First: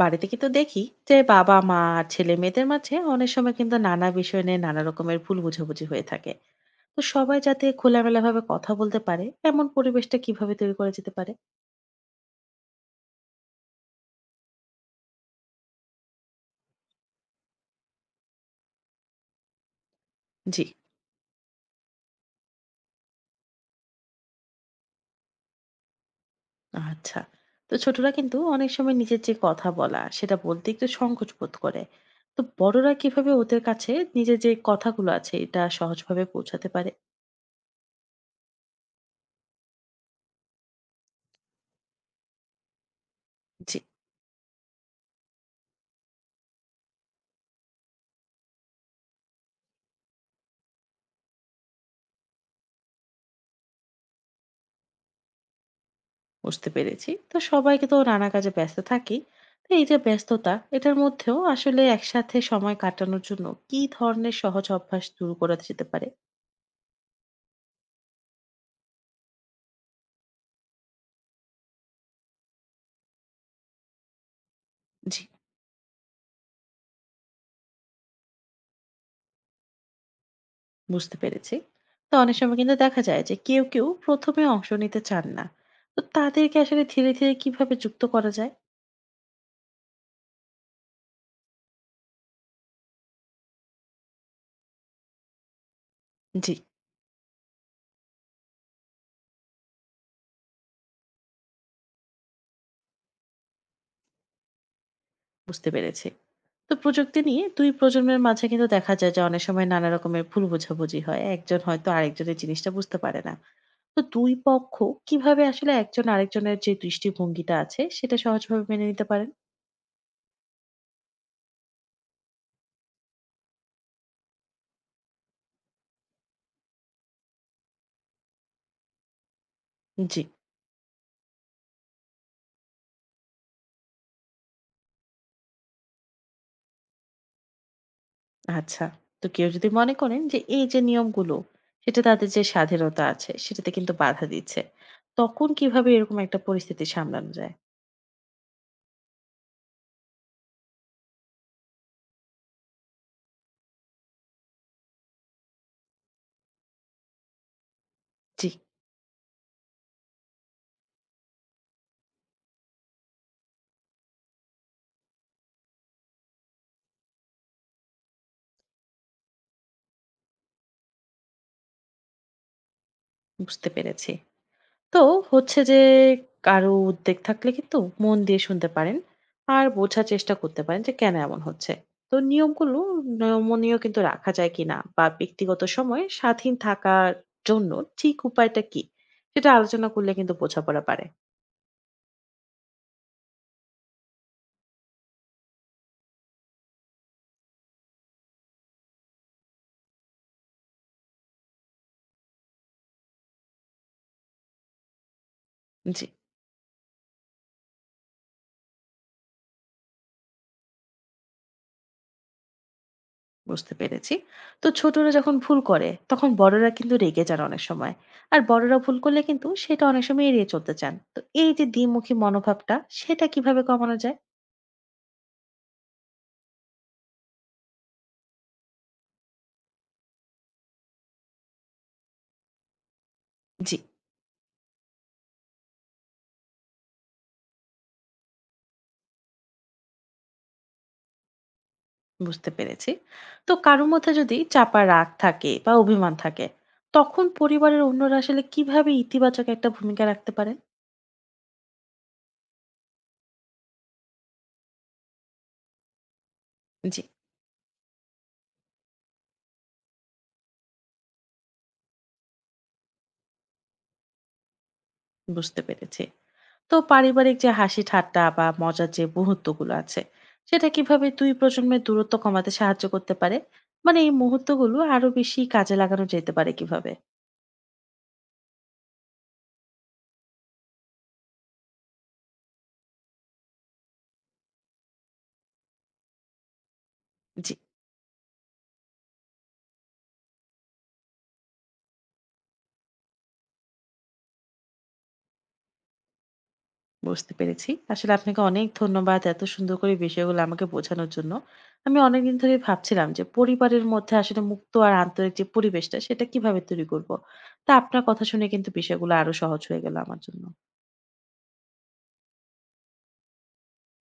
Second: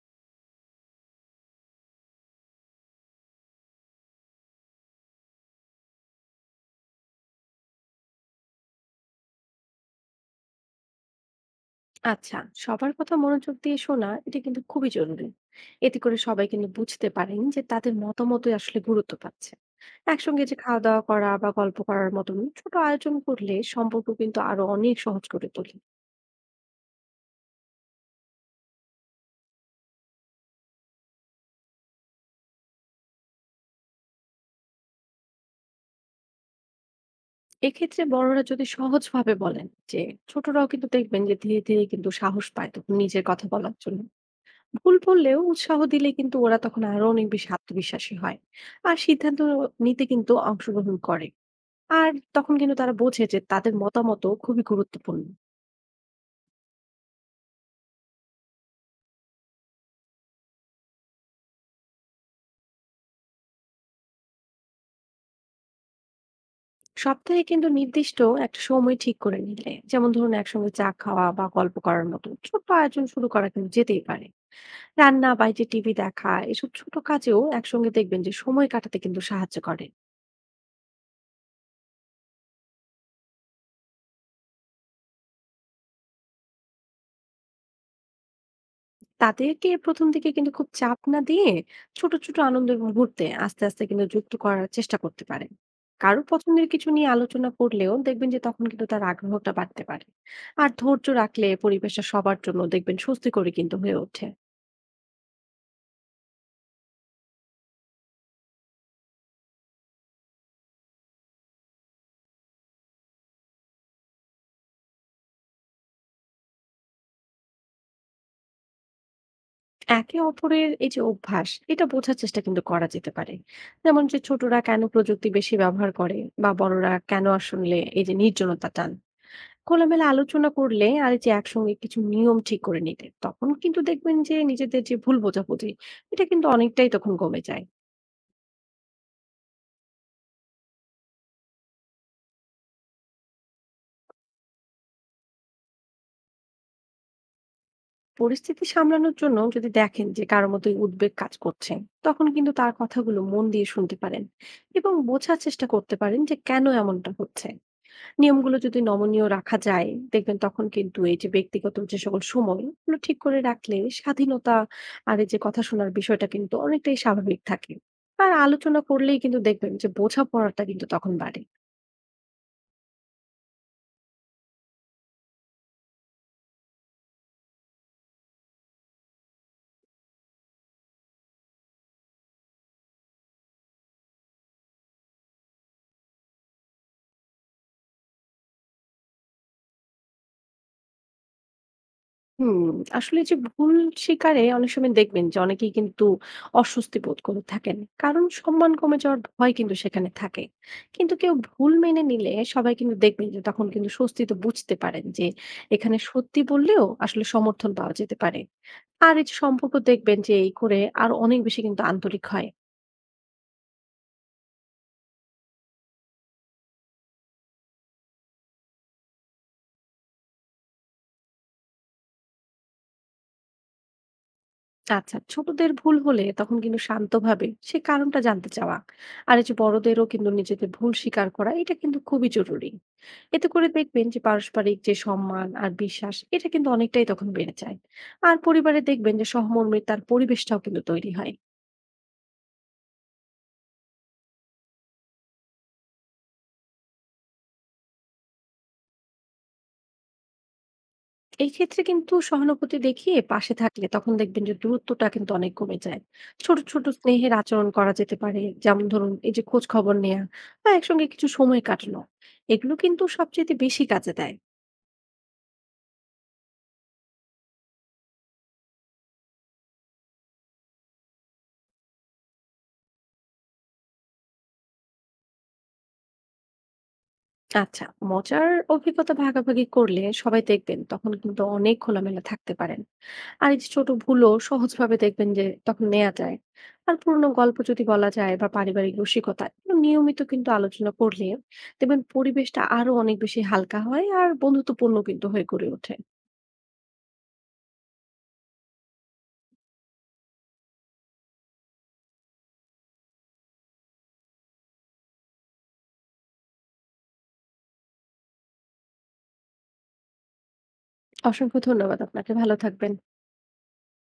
বাড়িতে কিন্তু দেখি যে বাবা মা আর ছেলে মেয়েদের মাঝে অনেক সময় কিন্তু নানা বিষয় নিয়ে নানা রকমের ভুল বোঝাবুঝি হয়ে থাকে। তো সবাই যাতে খোলামেলা ভাবে কথা বলতে পারে এমন পরিবেশটা কিভাবে তৈরি করা যেতে পারে? আচ্ছা। সবার কথা মনোযোগ দিয়ে শোনা এটা কিন্তু খুবই জরুরি। এতে করে সবাই কিন্তু বুঝতে পারেন যে তাদের মতামত আসলে গুরুত্ব পাচ্ছে। একসঙ্গে যে জি, খাওয়া দাওয়া করা বা গল্প করার মতন ছোট আয়োজন করলে সম্পর্ক কিন্তু আরো অনেক সহজ করে তোলে। আচ্ছা। তো ছোটরা কিন্তু অনেক সময় নিজের যে কথা বলা সেটা বলতে একটু সংকোচ বোধ করে। তো বড়রা কিভাবে ওদের কাছে নিজের যে কথাগুলো আছে এটা সহজভাবে পৌঁছাতে পারে? এক্ষেত্রে বড়রা যদি সহজভাবে বলেন যে ছোটরাও কিন্তু দেখবেন যে ধীরে ধীরে কিন্তু সাহস পায় তখন নিজের কথা বলার জি, জন্য। ভুল বললেও উৎসাহ দিলে কিন্তু ওরা তখন আরো অনেক বেশি আত্মবিশ্বাসী হয় আর সিদ্ধান্ত নিতে কিন্তু অংশগ্রহণ করে। আর তখন কিন্তু তারা বোঝে যে তাদের মতামতও খুবই গুরুত্বপূর্ণ। বুঝতে পেরেছি। তো সবাইকে তো নানা কাজে ব্যস্ত থাকি। তো এই যে ব্যস্ততা এটার মধ্যেও আসলে একসাথে সময় কাটানোর জন্য কি ধরনের সহজ অভ্যাস শুরু করা যেতে পারে? সপ্তাহে কিন্তু নির্দিষ্ট একটা সময় ঠিক করে নিলে, যেমন ধরুন একসঙ্গে চা খাওয়া বা গল্প করার মতো ছোট্ট আয়োজন শুরু করা কিন্তু যেতেই পারে। জি, রান্না বাইরে টিভি দেখা এসব ছোট কাজেও একসঙ্গে দেখবেন যে সময় কাটাতে কিন্তু সাহায্য করে। বুঝতে পেরেছি। তো অনেক সময় কিন্তু দেখা যায় যে কেউ, কেউ ১ম এ অংশ নিতে চান না। তো তাদেরকে আসলে ধীরে, ধীরে কিভাবে যুক্ত করা যায়? তাদেরকে ১ম দিকে কিন্তু খুব চাপ না দিয়ে ছোট, ছোট আনন্দের মুহূর্তে আস্তে, আস্তে কিন্তু যুক্ত করার চেষ্টা করতে পারেন। কারো জি, পছন্দের কিছু নিয়ে আলোচনা করলেও দেখবেন যে তখন কিন্তু তার আগ্রহটা বাড়তে পারে। আর ধৈর্য রাখলে পরিবেশটা সবার জন্য দেখবেন স্বস্তিকর কিন্তু হয়ে ওঠে। বুঝতে পেরেছি। তো প্রযুক্তি নিয়ে ২ প্রজন্মের মাঝে কিন্তু দেখা যায় যে অনেক সময় নানা রকমের ভুল বোঝাবুঝি হয়। একজন হয়তো আরেকজনের জিনিসটা বুঝতে পারে না। তো ২ পক্ষ কিভাবে আসলে একজন আরেকজনের যে দৃষ্টিভঙ্গিটা আছে সেটা সহজভাবে মেনে নিতে পারেন? একে অপরের এই যে অভ্যাস, এটা বোঝার চেষ্টা কিন্তু করা যেতে পারে। যেমন যে ছোটরা কেন প্রযুক্তি বেশি ব্যবহার করে বা বড়রা কেন আসলে এই যে নির্জনতা টান, খোলামেলা জি। আলোচনা করলে আর এই যে একসঙ্গে কিছু নিয়ম ঠিক করে নিতে তখন কিন্তু দেখবেন যে নিজেদের যে ভুল বোঝাবুঝি এটা কিন্তু অনেকটাই তখন কমে যায়। আচ্ছা। তো কেউ যদি মনে করেন যে এই যে নিয়মগুলো সেটা তাদের যে স্বাধীনতা আছে সেটাতে কিন্তু বাধা দিচ্ছে। তখন কিভাবে এরকম একটা পরিস্থিতি সামলানো যায়? পরিস্থিতি সামলানোর জন্য যদি দেখেন যে কারোর মতো উদ্বেগ কাজ করছে, তখন কিন্তু তার কথাগুলো মন দিয়ে শুনতে পারেন এবং বোঝার চেষ্টা করতে পারেন যে কেন এমনটা হচ্ছে। জি, নিয়মগুলো যদি নমনীয় রাখা যায়, দেখবেন তখন কিন্তু এই যে ব্যক্তিগত যে সকল সময় এগুলো ঠিক করে রাখলে স্বাধীনতা আর এই যে কথা শোনার বিষয়টা কিন্তু অনেকটাই স্বাভাবিক থাকে। আর আলোচনা করলেই কিন্তু দেখবেন যে বোঝাপড়াটা কিন্তু তখন বাড়ে। বুঝতে পেরেছি। তো হচ্ছে যে কারো উদ্বেগ থাকলে কিন্তু মন দিয়ে শুনতে পারেন, আর বোঝার চেষ্টা করতে পারেন যে কেন এমন হচ্ছে। তো নিয়মগুলো নমনীয় কিন্তু রাখা যায় কিনা বা ব্যক্তিগত সময়ে স্বাধীন থাকার জন্য ঠিক উপায়টা কি, সেটা আলোচনা করলে কিন্তু বোঝাপড়া পারে। হুম, আসলে যে ভুল স্বীকারে অনেক সময় দেখবেন যে অনেকেই কিন্তু অস্বস্তি বোধ করে থাকেন। কারণ সম্মান কমে যাওয়ার ভয় কিন্তু সেখানে থাকে। কিন্তু কেউ ভুল মেনে নিলে সবাই কিন্তু দেখবেন যে তখন কিন্তু স্বস্তিতে বুঝতে পারেন যে এখানে জি, সত্যি বললেও আসলে সমর্থন পাওয়া যেতে পারে। আর এই যে সম্পর্ক দেখবেন যে এই করে আরো অনেক বেশি কিন্তু আন্তরিক হয়। বুঝতে পেরেছি। তো ছোটরা যখন ভুল করে তখন বড়রা কিন্তু রেগে যান অনেক সময়। আর বড়রা ভুল করলে কিন্তু সেটা অনেক সময় এড়িয়ে চলতে চান। তো এই যে দ্বিমুখী মনোভাবটা সেটা কিভাবে কমানো যায়? আচ্ছা, ছোটদের ভুল হলে তখন কিন্তু শান্তভাবে সে কারণটা জানতে চাওয়া। আর এই যে বড়দেরও কিন্তু নিজেদের ভুল স্বীকার করা এটা কিন্তু খুবই জরুরি। এতে করে জি, দেখবেন যে পারস্পরিক যে সম্মান আর বিশ্বাস এটা কিন্তু অনেকটাই তখন বেড়ে যায়। আর পরিবারে দেখবেন যে সহমর্মিতার পরিবেশটাও কিন্তু তৈরি হয়। বুঝতে পেরেছি। তো কারোর মধ্যে যদি চাপা রাগ থাকে বা অভিমান থাকে, তখন পরিবারের অন্যরা আসলে কিভাবে ইতিবাচক একটা ভূমিকা রাখতে পারে? এই ক্ষেত্রে কিন্তু সহানুভূতি দেখিয়ে পাশে থাকলে তখন দেখবেন যে দূরত্বটা কিন্তু অনেক কমে যায়। ছোট ছোট জি, স্নেহের আচরণ করা যেতে পারে, যেমন ধরুন এই যে খোঁজ খবর নেওয়া বা একসঙ্গে কিছু সময় কাটানো, এগুলো কিন্তু সবচেয়ে বেশি কাজে দেয়। বুঝতে পেরেছি। তো পারিবারিক যে হাসি ঠাট্টা বা মজার যে মুহূর্তগুলো আছে, সেটা কিভাবে দুই প্রজন্মের দূরত্ব কমাতে সাহায্য করতে পারে? মানে এই মুহূর্তগুলো আরো বেশি কাজে লাগানো যেতে পারে কিভাবে? আচ্ছা, মজার অভিজ্ঞতা ভাগাভাগি করলে সবাই দেখবেন তখন কিন্তু অনেক খোলামেলা থাকতে পারেন। আর এই যে ছোট ভুলও সহজভাবে দেখবেন যে তখন নেওয়া যায়। আর পুরোনো জি, গল্প যদি বলা যায় বা পারিবারিক রসিকতা এগুলো নিয়মিত কিন্তু আলোচনা করলে দেখবেন পরিবেশটা আরো অনেক বেশি হালকা হয় আর বন্ধুত্বপূর্ণ কিন্তু হয়ে গড়ে ওঠে। বুঝতে পেরেছি। আসলে আপনাকে অনেক ধন্যবাদ এত সুন্দর করে বিষয়গুলো আমাকে বোঝানোর জন্য। আমি অনেকদিন ধরেই ভাবছিলাম যে পরিবারের মধ্যে আসলে মুক্ত আর আন্তরিক যে পরিবেশটা সেটা কিভাবে তৈরি করব। তা আপনার কথা শুনে কিন্তু বিষয়গুলো আরো সহজ হয়ে গেল আমার জন্য। অসংখ্য ধন্যবাদ আপনাকে। ভালো থাকবেন।